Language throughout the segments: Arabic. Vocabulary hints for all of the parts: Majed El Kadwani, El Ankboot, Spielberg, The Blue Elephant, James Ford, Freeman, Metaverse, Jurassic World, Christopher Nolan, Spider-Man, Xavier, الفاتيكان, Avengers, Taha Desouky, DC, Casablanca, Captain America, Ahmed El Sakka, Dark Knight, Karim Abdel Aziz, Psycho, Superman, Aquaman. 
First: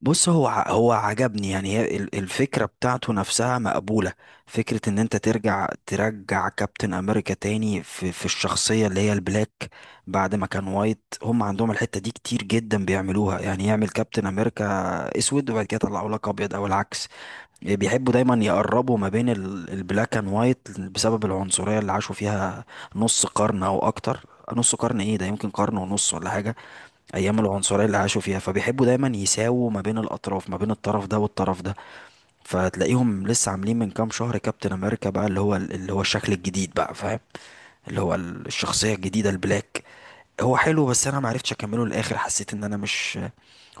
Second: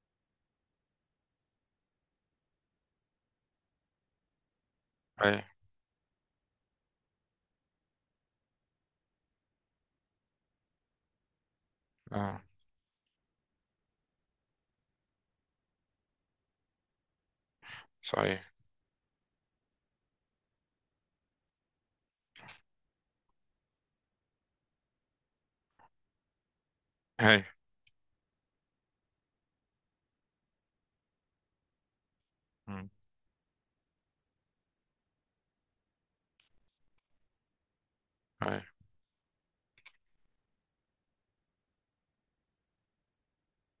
بص، هو هو عجبني. يعني هي الفكرة بتاعته نفسها مقبولة. فكرة ان انت أي. ترجع كابتن امريكا تاني في الشخصية اللي هي البلاك بعد ما كان وايت. هم عندهم الحتة دي كتير أه. جدا بيعملوها، يعني يعمل كابتن امريكا اسود وبعد كده يطلعوا لك ابيض او العكس. بيحبوا دايما صحيح. يقربوا ما بين البلاك اند وايت بسبب العنصرية اللي عاشوا فيها نص قرن او اكتر. نص قرن ايه ده، يمكن قرن ونص ولا حاجة. ايام أي. العنصريه اللي عاشوا فيها، فبيحبوا دايما يساووا ما بين الاطراف، ما بين الطرف ده والطرف ده. مم. فتلاقيهم لسه عاملين من كام شهر كابتن امريكا بقى اللي هو الشكل الجديد بقى، فاهم؟ اللي هو أي. الشخصيه الجديده البلاك. هو حلو بس انا ما عرفتش اكمله للاخر، حسيت ان انا مش.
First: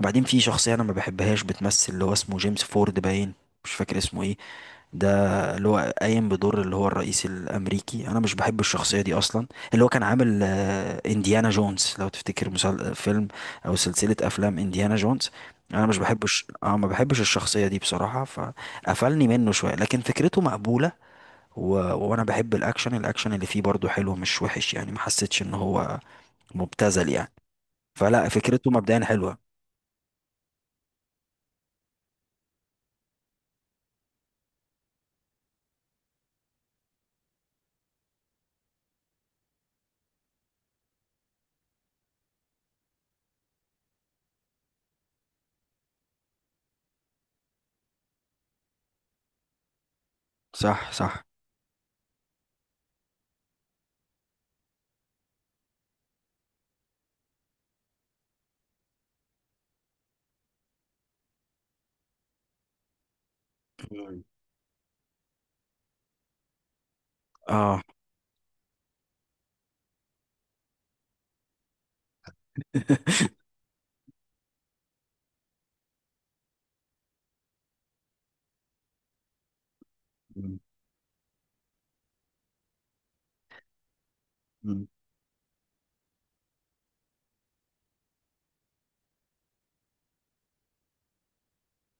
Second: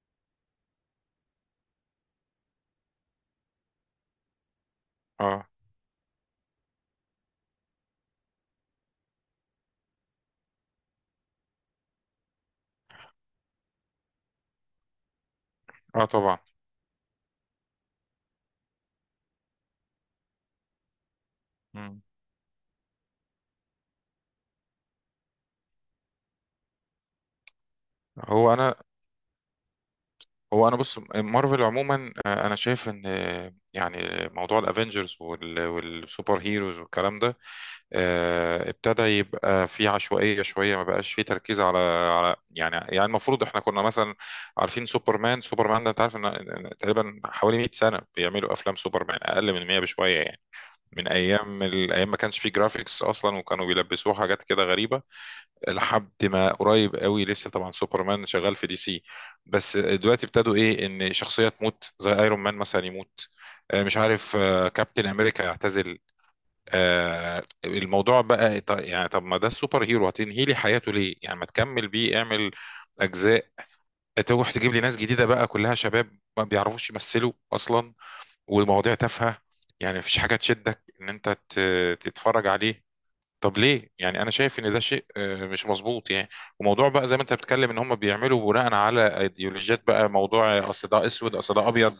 وبعدين في شخصيه انا ما بحبهاش بتمثل اللي هو اسمه جيمس فورد باين، مش فاكر اسمه ايه ده، أه. اللي هو قايم بدور اللي هو الرئيس الامريكي. انا مش بحب الشخصيه دي اصلا. اللي هو كان عامل انديانا جونز لو تفتكر، فيلم او سلسله افلام انديانا جونز. انا مش أه، طبعا. بحبش، ما بحبش الشخصيه دي بصراحه، فقفلني منه شويه، لكن فكرته مقبوله. مم. وانا بحب الاكشن. الاكشن اللي فيه برضو حلو، مش وحش يعني، ما حسيتش ان هو مبتذل يعني. فلا، هو فكرته أنا مبدئيا حلوه. هو أنا بص. مارفل عموما، أنا شايف إن، يعني موضوع الأفينجرز والسوبر هيروز والكلام ده، ابتدى يبقى فيه عشوائية شوية. ما بقاش فيه تركيز على يعني المفروض إحنا كنا مثلا عارفين سوبرمان ده أنت عارف إن تقريبا حوالي 100 سنة بيعملوا أفلام سوبرمان، أقل من 100 بشوية يعني. صح من صح. أيام الأيام ما كانش فيه جرافيكس أصلا، وكانوا بيلبسوه حاجات كده غريبة لحد ما قريب قوي. لسه طبعا سوبرمان شغال في دي سي. بس دلوقتي ابتدوا ايه، ان شخصيه تموت زي ايرون مان مثلا يموت، مش مم. عارف، كابتن امريكا يعتزل. اه. الموضوع بقى يعني طب ما ده السوبر هيرو، هتنهي لي حياته ليه؟ يعني ما تكمل بيه، اعمل اجزاء. تروح تجيب لي ناس جديده بقى كلها شباب، ما بيعرفوش يمثلوا اصلا، والمواضيع تافهه. يعني مفيش حاجه مم. تشدك ان انت تتفرج عليه. طب ليه؟ يعني انا شايف ان ده شيء، مش مظبوط يعني. وموضوع بقى زي ما انت بتتكلم، ان هم بيعملوا بناء على ايديولوجيات. بقى موضوع، اصل ده اسود، اصل ده ابيض.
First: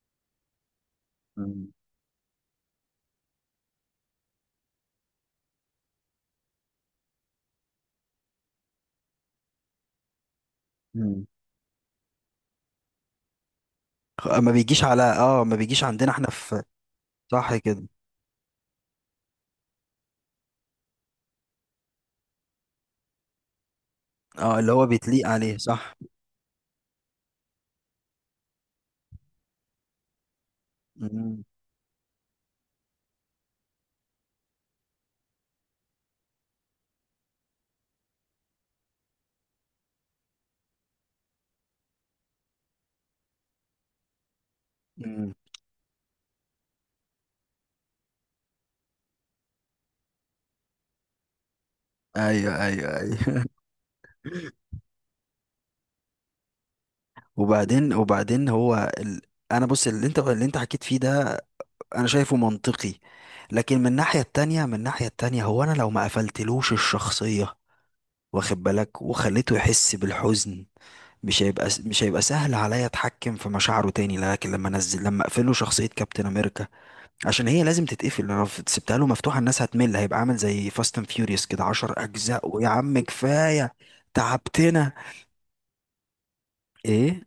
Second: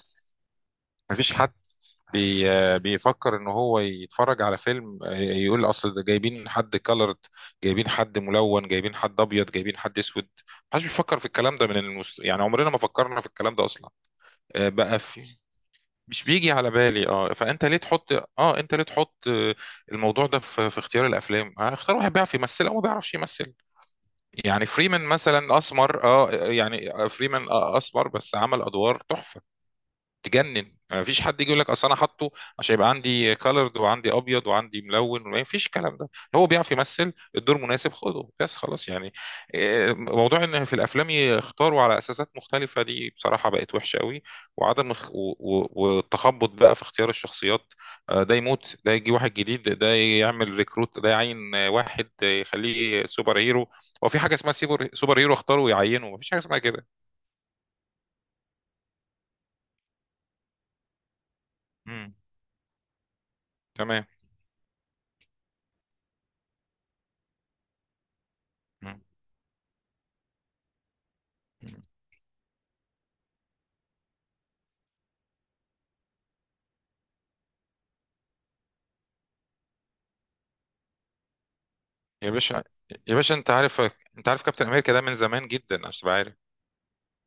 مفيش حد مم. بي آه، بيفكر ان هو يتفرج على فيلم، يقول اصل ده جايبين حد كلرد، جايبين حد ملون، جايبين حد ابيض، جايبين حد اسود. محدش بيفكر في مم. الكلام ده من يعني عمرنا ما فكرنا في الكلام ده اصلا. ما بيجيش بقى على، في، ما بيجيش عندنا مش احنا بيجي في. على بالي. اه صح فانت ليه كده. تحط اه انت ليه تحط، الموضوع ده في اختيار الافلام. اختار واحد بيعرف يمثل او ما بيعرفش يمثل. اه، يعني اللي هو فريمان بيتليق عليه، مثلا صح. اسمر، يعني فريمان اسمر، بس عمل ادوار تحفه تجنن. ما فيش حد مم. يجي يقول لك اصل انا حاطه عشان يبقى عندي كالرد وعندي ابيض وعندي ملون. ما فيش الكلام ده. هو بيعرف يمثل، الدور مناسب، خده بس خلاص يعني. إيه، موضوع ان في الافلام يختاروا على اساسات مختلفه، دي بصراحه بقت وحشه قوي. وعدم اخ- مم. و- و- والتخبط بقى في اختيار الشخصيات. ده يموت، ده يجي واحد جديد، ده يعمل ريكروت، ده يعين، واحد، ايوه ايوه يخليه سوبر ايوه. هيرو. هو في حاجه اسمها سوبر هيرو اختاروا ويعينوا؟ ما فيش حاجه اسمها كده. وبعدين هو ال. انا بص، اللي انت حكيت فيه ده انا مم. شايفه منطقي. لكن من تمام. الناحية التانية، هو انا لو ما قفلتلوش الشخصية، واخد بالك، وخليته يحس بالحزن، مش هيبقى مم. مش هيبقى سهل عليا اتحكم في مشاعره تاني. لكن لما انزل لما اقفله شخصية كابتن امريكا، عشان هي لازم تتقفل. لو سبتها له مفتوحه الناس هتمل، هيبقى عامل زي فاست اند فيوريوس كده 10 يا اجزاء، باشا. ويا عم يا باشا، انت كفايه عارف. كابتن تعبتنا. امريكا ده من زمان جدا عشان تبقى عارف. ايه؟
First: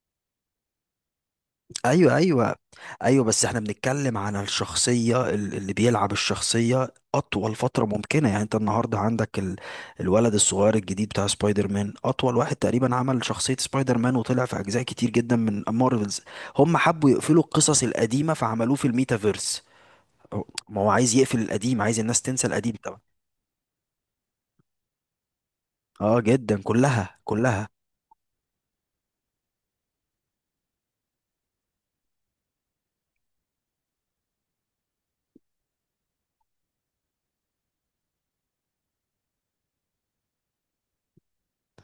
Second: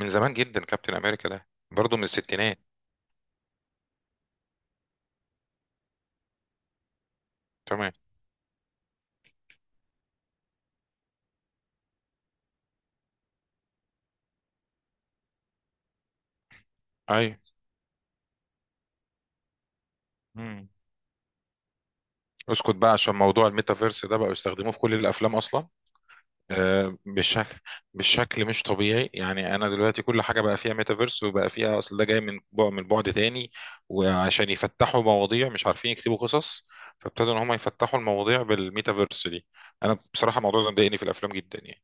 من زمان جدا كابتن امريكا ده برضه من ايوه ايوه الستينات. ايوه. بس احنا بنتكلم على الشخصيه، اللي بيلعب الشخصيه اطول فتره تمام. ممكنه. يعني انت النهارده عندك ال. الولد الصغير الجديد بتاع سبايدر مان اطول واحد تقريبا عمل شخصيه سبايدر مان وطلع في اجزاء كتير جدا من مارفلز. هم حبوا اي. يقفلوا القصص القديمه فعملوه في الميتافيرس. مم. ما هو عايز يقفل القديم، عايز الناس تنسى القديم. اسكت بقى. عشان موضوع الميتافيرس ده بقوا يستخدموه في كل الافلام اصلا. اه جدا، كلها بشكل، كلها. مش طبيعي يعني. انا دلوقتي كل حاجه بقى فيها ميتافيرس، وبقى فيها اصل ده جاي من بعد، تاني. وعشان يفتحوا مواضيع مش عارفين يكتبوا قصص، فابتدوا ان هم يفتحوا المواضيع بالميتافيرس دي. انا بصراحه الموضوع ده مضايقني في الافلام جدا يعني.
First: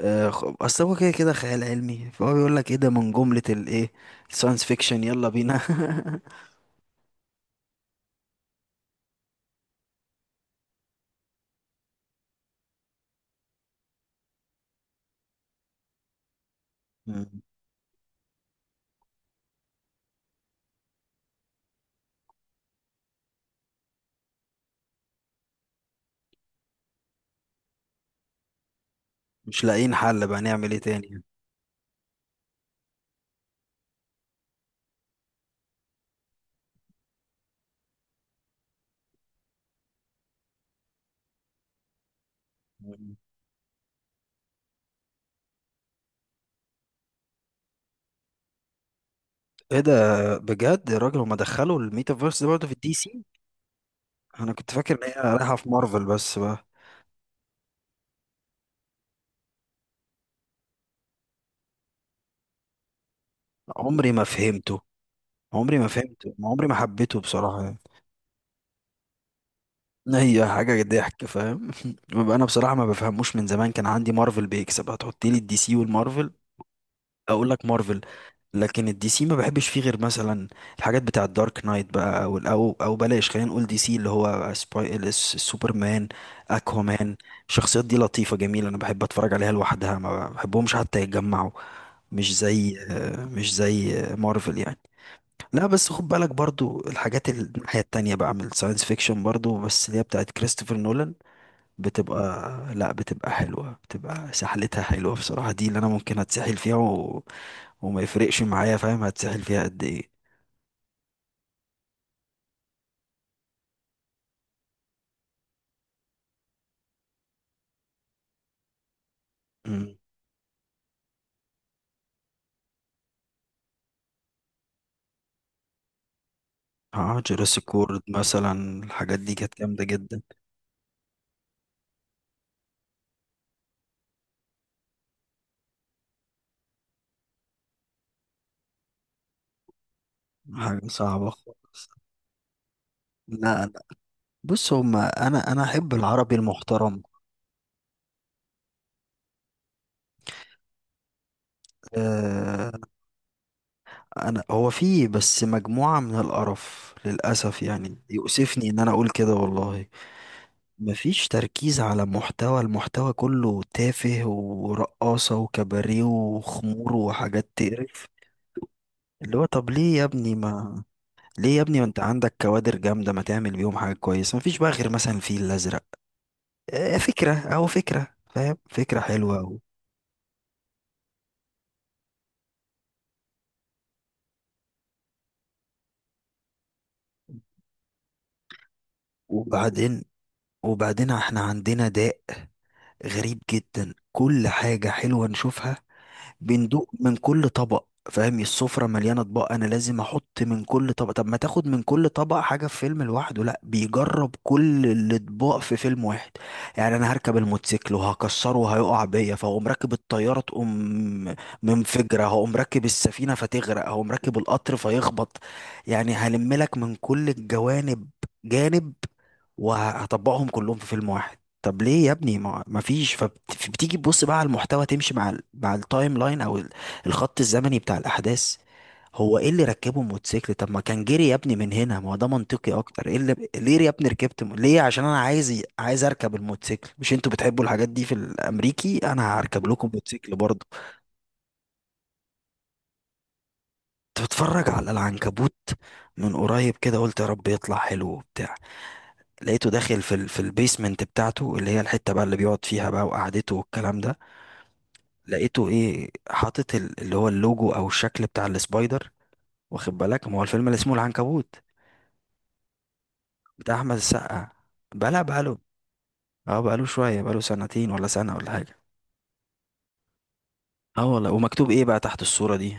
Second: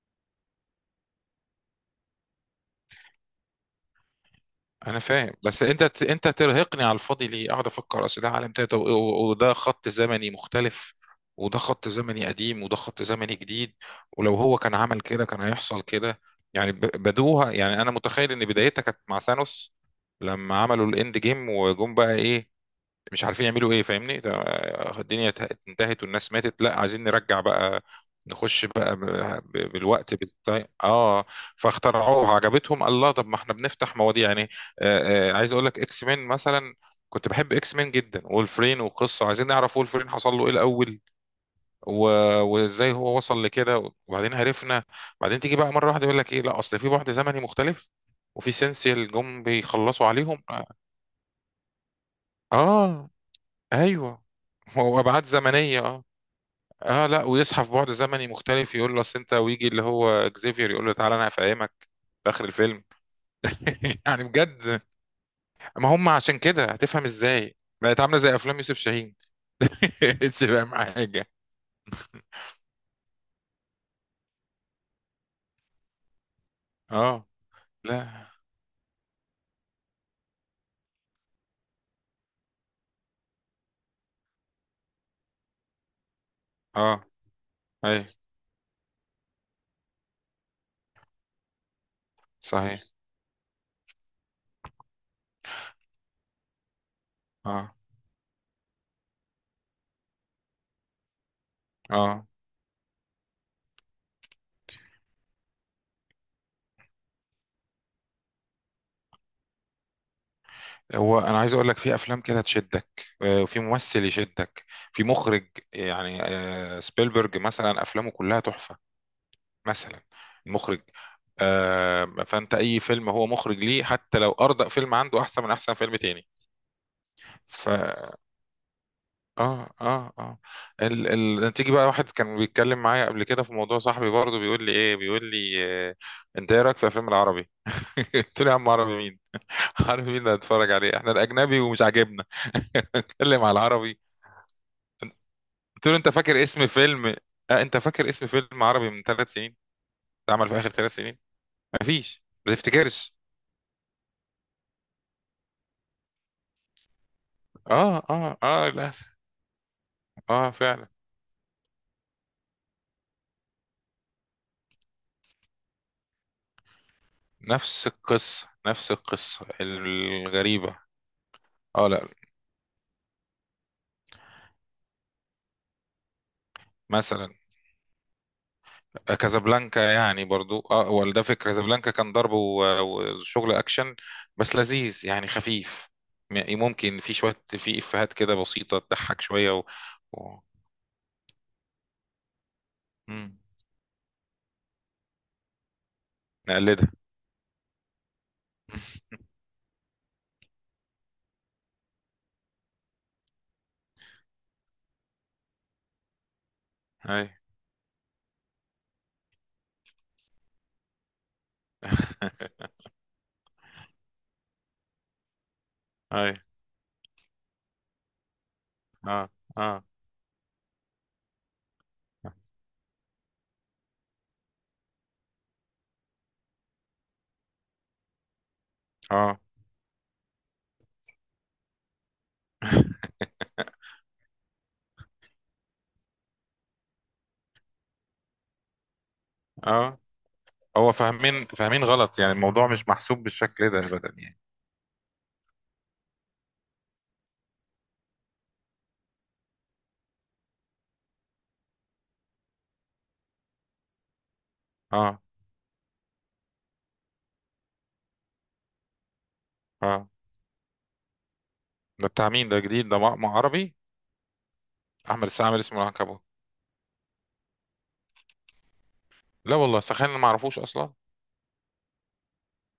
اصل هو كده كده خيال علمي، فهو بيقول لك ايه ده، من جملة الايه الساينس انا فيكشن، يلا فاهم، بينا. بس انت ترهقني على الفاضي ليه؟ اقعد افكر اصل ده عالم تاني، طب- و- وده خط زمني مختلف، وده خط زمني قديم، وده خط زمني جديد. ولو هو كان عمل كده كان هيحصل كده. يعني مم. بدوها يعني، انا متخيل ان بدايتها كانت مع ثانوس. لما عملوا الاند جيم وجم بقى ايه؟ مش عارفين يعملوا ايه فاهمني، الدنيا انتهت والناس ماتت، لا، عايزين نرجع بقى، نخش بقى، مش لاقيين بالوقت، حل بقى بالتايم، نعمل ايه تاني. اه. فاخترعوها، عجبتهم الله. طب ما احنا بنفتح مواضيع يعني. عايز اقول لك اكس مين مثلا. كنت بحب اكس مين جدا، وولفرين وقصه، عايزين نعرف وولفرين حصل له ايه الاول و... وازاي مم. هو وصل لكده، وبعدين عرفنا. بعدين تيجي بقى مره واحده يقول لك ايه، لا، اصل في بعد زمني مختلف، وفي سينسيال جم ايه بيخلصوا ده؟ عليهم. بجد يا راجل، هما دخلوا الميتافيرس ده برضه في الدي اه. سي. ايوه. انا كنت فاكر هو ان ابعاد هي رايحة في زمنيه، اه. مارفل بس بقى. اه لا ويصحى في بعد زمني مختلف، يقول له اصل انت، ويجي اللي هو اكزيفير يقول له تعالى انا هفهمك في اخر الفيلم. عمري يعني ما فهمته، بجد. ما هم عشان كده عمري ما هتفهم حبيته ازاي؟ بصراحة يعني. بقت عامله زي افلام يوسف شاهين. اتش هي فاهم حاجة ضحك، حاجه. فاهم. ببقى انا بصراحة ما بفهموش، من زمان كان عندي مارفل بيكسب. هتحط لي الدي سي والمارفل اه. اقول لك لا. مارفل. لكن الدي سي ما بحبش فيه غير مثلا الحاجات بتاع الدارك نايت بقى، أو بلاش خلينا نقول دي سي اللي هو سوبرمان، اه. اكوامان. الشخصيات دي اي. لطيفة جميلة، انا بحب اتفرج عليها لوحدها، ما بحبهمش حتى يتجمعوا. مش زي، صحيح. مارفل يعني. لا بس خد بالك برضو الحاجات اه. الناحية التانية بقى من الساينس فيكشن برضو، بس اللي هي بتاعت كريستوفر نولان، اه. بتبقى لا بتبقى حلوة، بتبقى سحلتها حلوة بصراحة. دي اللي انا ممكن اتسحل فيها وما يفرقش معايا، فاهم، هتسحل فيها قد ايه. هو انا عايز اقول لك، في افلام كده تشدك، وفي ممثل يشدك، في مخرج يعني، سبيلبرج مثلا افلامه كلها تحفه، مم. مثلا المخرج، فانت اي فيلم هو مخرج ليه حتى لو اردأ فيلم عنده احسن من احسن فيلم تاني. اه، ف جوراسيك وورد مثلا الحاجات دي كانت اه جامدة اه جدا. اه ال... تيجي بقى واحد كان بيتكلم معايا قبل كده في موضوع، صاحبي برضه بيقول لي ايه، آه... انت ايه رايك في الفيلم العربي؟ قلت له يا عم عربي مين؟ عربي مين اللي هتتفرج حاجة عليه؟ احنا صعبة الاجنبي خالص. ومش عاجبنا، اتكلم على لا لا، العربي. بص هما انا قلت احب له انت العربي فاكر اسم المحترم. فيلم، انت فاكر اسم فيلم عربي من 3 سنين، اتعمل في اخر 3 سنين؟ مفيش، ما آه، تفتكرش. انا هو فيه بس مجموعة من القرف للأسف، اه. يعني اه. اه. يؤسفني ان انا لا. اقول كده والله. اه. فعلا. مفيش تركيز على محتوى. المحتوى كله تافه ورقاصة وكباريه وخمور وحاجات نفس تقرف. القصة، نفس اللي هو القصة طب ليه يا ابني الغريبة. ما، اه. انت لا. عندك كوادر جامدة، ما تعمل بيهم حاجة كويسة. مفيش بقى غير مثلا الفيل الأزرق، مثلا فكرة أهو، فكرة، فاهم، فكرة حلوة أهو. كازابلانكا يعني برضو اه، ولا ده فكرة. كازابلانكا كان ضرب و- وشغل اكشن، بس لذيذ يعني، خفيف. ممكن في شوية، في افيهات كده بسيطة تضحك شوية وبعدين و... وبعدين احنا عندنا داء غريب مم. جدا، كل حاجة حلوة نشوفها نقلدها. بندوق من كل طبق. فاهم السفرة مليانة اطباق، انا لازم احط من كل طبق. طب ما تاخد من كل طبق حاجة في فيلم لوحده، لا بيجرب كل الاطباق في فيلم واحد. يعني انا اي. هركب الموتوسيكل وهكسره وهيقع بيا، فهقوم راكب الطيارة تقوم منفجرة، هقوم راكب السفينة فتغرق، هقوم راكب القطر فيخبط. يعني اي. هلم لك من كل الجوانب، جانب، اه. اه. وهطبقهم كلهم في فيلم واحد. طب ليه يا ابني ما، ما فيش. فبتيجي تبص بقى على المحتوى، تمشي مع ال، مع التايم لاين او الخط الزمني بتاع الاحداث. هو اه. ايه اللي ركبه موتوسيكل؟ طب ما كان جري يا ابني من هنا، ما هو ده منطقي اكتر. ايه اللي، ليه يا ابني ركبت، ليه؟ عشان انا عايز، عايز اركب الموتوسيكل. مش انتوا بتحبوا الحاجات دي في الامريكي، انا هركب لكم اه. موتوسيكل برضه. هو فاهمين غلط يعني، الموضوع مش محسوب بالشكل ده ابدا كنت يعني. بتفرج على العنكبوت من قريب كده، قلت يا رب يطلع حلو وبتاع. لقيته داخل في ال، في البيسمنت بتاعته اللي هي الحتة بقى اللي بيقعد فيها بقى وقعدته والكلام ده. اه. لقيته ايه، حاطط اللي هو اللوجو او الشكل بتاع السبايدر، واخد اه. بالك، ما هو الفيلم اللي اسمه العنكبوت ده بتاع مين؟ ده جديد ده، مع بتاع عربي؟ احمد السقا، بلا احمد السقا بقاله. عامل اسمه العنكبوت؟ اه، بقاله شويه، بقاله سنتين ولا سنه ولا حاجه. لا والله، تخيل انا ما اعرفوش اصلا. اه والله. ومكتوب ايه بقى تحت الصوره دي؟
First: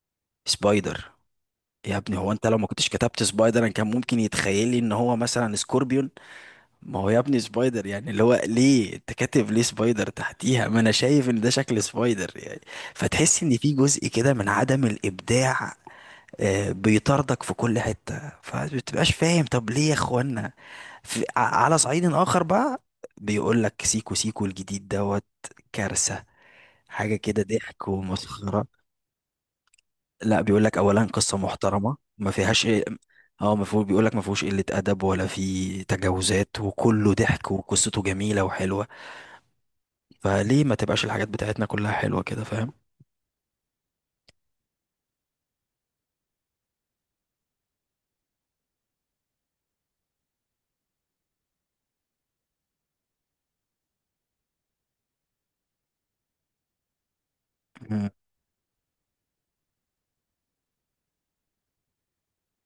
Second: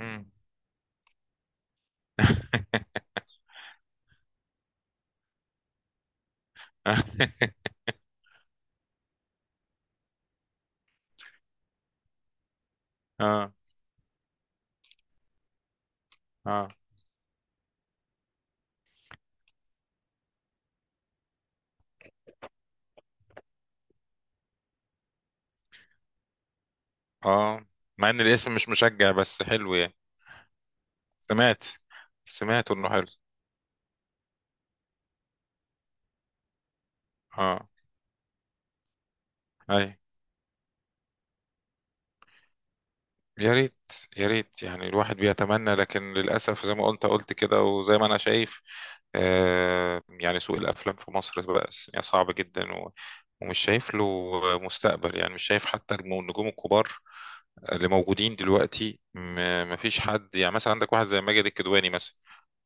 مم. سبايدر. يا ابني هو انت لو ما كنتش كتبت سبايدر انا كان ممكن يتخيل لي ان هو مثلا سكوربيون. ما هو يا ابني سبايدر يعني، اللي هو ليه انت كاتب ليه سبايدر تحتيها، ما انا شايف ان ده شكل سبايدر يعني. فتحس اه. ان في جزء كده من عدم الابداع، اه. بيطاردك في كل حتة، فمبتبقاش فاهم طب ليه يا اخوانا. في، على صعيد آخر بقى، بيقول لك سيكو سيكو الجديد دوت، كارثة، حاجة كده اه. ضحك مع ان الاسم ومسخرة. مش مشجع بس حلو يعني. لا بيقول لك أولا قصة سمعت محترمة ما فيهاش. سمعت انه حلو. اه، ما فيه بيقول لك ما فيهوش قلة أدب ولا فيه تجاوزات، وكله ضحك اه. وقصته جميلة وحلوة. اي. فليه ما تبقاش الحاجات بتاعتنا كلها حلوة كده، فاهم. يا ريت. يا ريت يعني الواحد بيتمنى، لكن للاسف زي ما قلت، كده، وزي ما انا شايف، يعني سوق الافلام في مصر بقى يعني صعب جدا، ومش شايف له مستقبل يعني، مش شايف حتى النجوم الكبار اللي موجودين دلوقتي، ما فيش حد يعني. مثلا عندك واحد زي ماجد الكدواني مثلا،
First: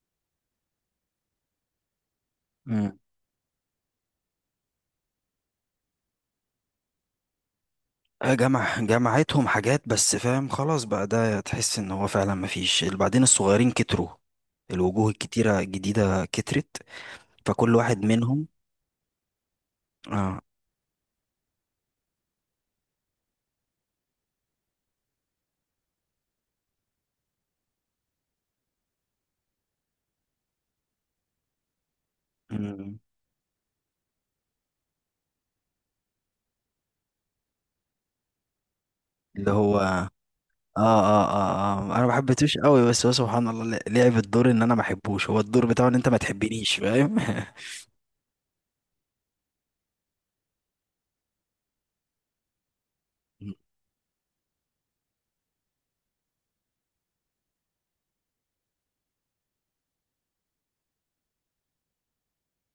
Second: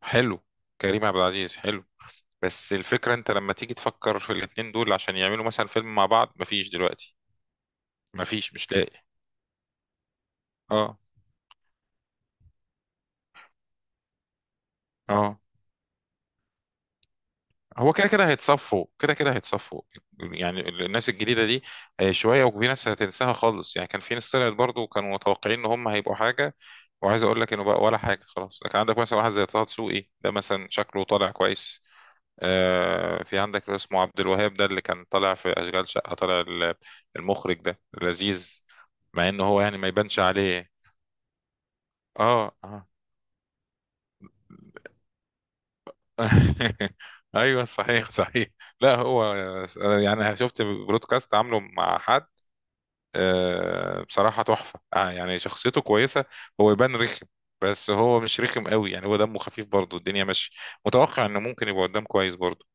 حلو. كريم عبد العزيز، حلو. بس مم. الفكرة انت لما تيجي تفكر في الاتنين دول عشان يعملوا مثلا فيلم مع بعض، مفيش دلوقتي. مفيش، مش جمع لاقي. جمعتهم حاجات بس، فاهم، خلاص اه. بقى ده تحس ان هو فعلا مفيش. اللي بعدين الصغيرين كتروا، الوجوه اه. الكتيرة الجديدة كترت، فكل هو واحد كده كده منهم. هيتصفوا، كده كده هيتصفوا اه. يعني الناس الجديدة دي. شوية وفي ناس هتنساها خالص يعني، كان في ناس طلعت برضه كانوا متوقعين ان هم هيبقوا حاجة، وعايز اقول لك انه بقى ولا حاجة خلاص. لكن عندك مثلا واحد زي طه دسوقي ده مثلا، شكله طالع كويس. مم. في عندك اللي اسمه عبد الوهاب ده، اللي كان طالع في أشغال شقة، طالع المخرج ده لذيذ، مع انه اللي هو يعني هو ما اه. يبانش عليه. اه اه اه، انا ما اه. حبيتوش قوي، اه. بس هو سبحان الله لعب الدور ان انا ما احبوش. هو الدور بتاعه ان انت ما تحبنيش، فاهم. ايوه. صحيح، صحيح. لا، هو يعني شفت برودكاست عامله مع حد، بصراحة تحفة. يعني شخصيته كويسة، هو يبان رخم، بس هو مش رخم قوي يعني، هو دمه خفيف برضه، الدنيا مش متوقع انه ممكن يبقى قدام كويس برضه.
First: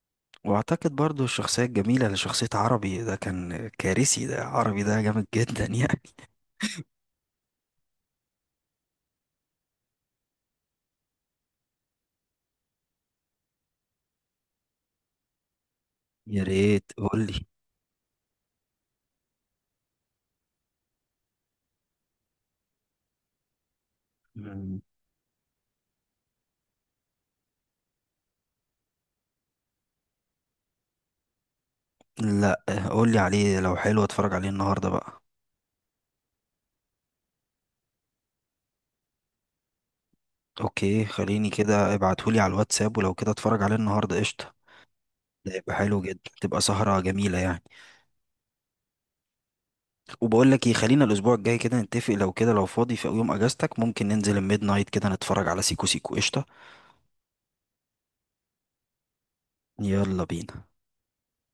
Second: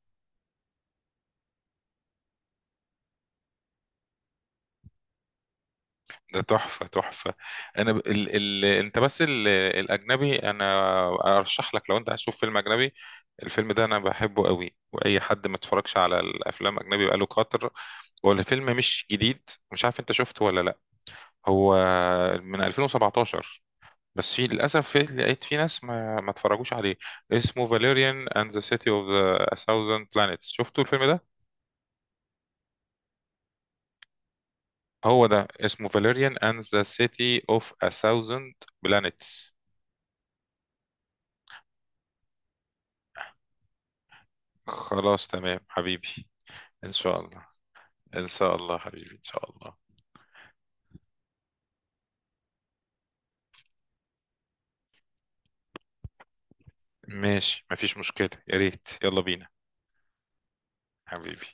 واعتقد برضو الشخصية الجميلة لشخصية عربي، ده كان كارثي، ده عربي ده جامد جدا يعني. ده تحفة، تحفة. انا ب... ال... ال... انت بس الاجنبي. انا ارشح لك لو انت عايز تشوف فيلم اجنبي، الفيلم ده انا بحبه قوي، واي حد ما اتفرجش على يا الافلام ريت اجنبي بقاله قول كتر. هو الفيلم مش جديد، مش عارف انت شفته ولا لا. هو من 2017، بس في لي. للاسف، في لقيت في ناس ما اتفرجوش عليه. اسمه فاليريان اند ذا سيتي اوف ذا 1000 بلانيتس، شفتوا الفيلم ده؟ لا، قولي عليه، لو حلو اتفرج عليه النهارده بقى. هو ده اسمه فاليريان اند ذا سيتي اوف 1000 بلانيتس. اوكي، خليني كده ابعتهولي على الواتساب، ولو كده اتفرج عليه النهارده قشطه. خلاص ده تمام يبقى حلو حبيبي. جدا، تبقى ان سهرة شاء جميلة الله. يعني. ان شاء الله حبيبي، ان شاء الله. وبقول لك ايه، خلينا الاسبوع الجاي كده نتفق لو كده، لو فاضي في يوم اجازتك ممكن ننزل الميد نايت كده نتفرج على سيكو سيكو قشطه. ماشي مفيش مشكلة، يا ريت، يلا بينا يلا بينا. حبيبي.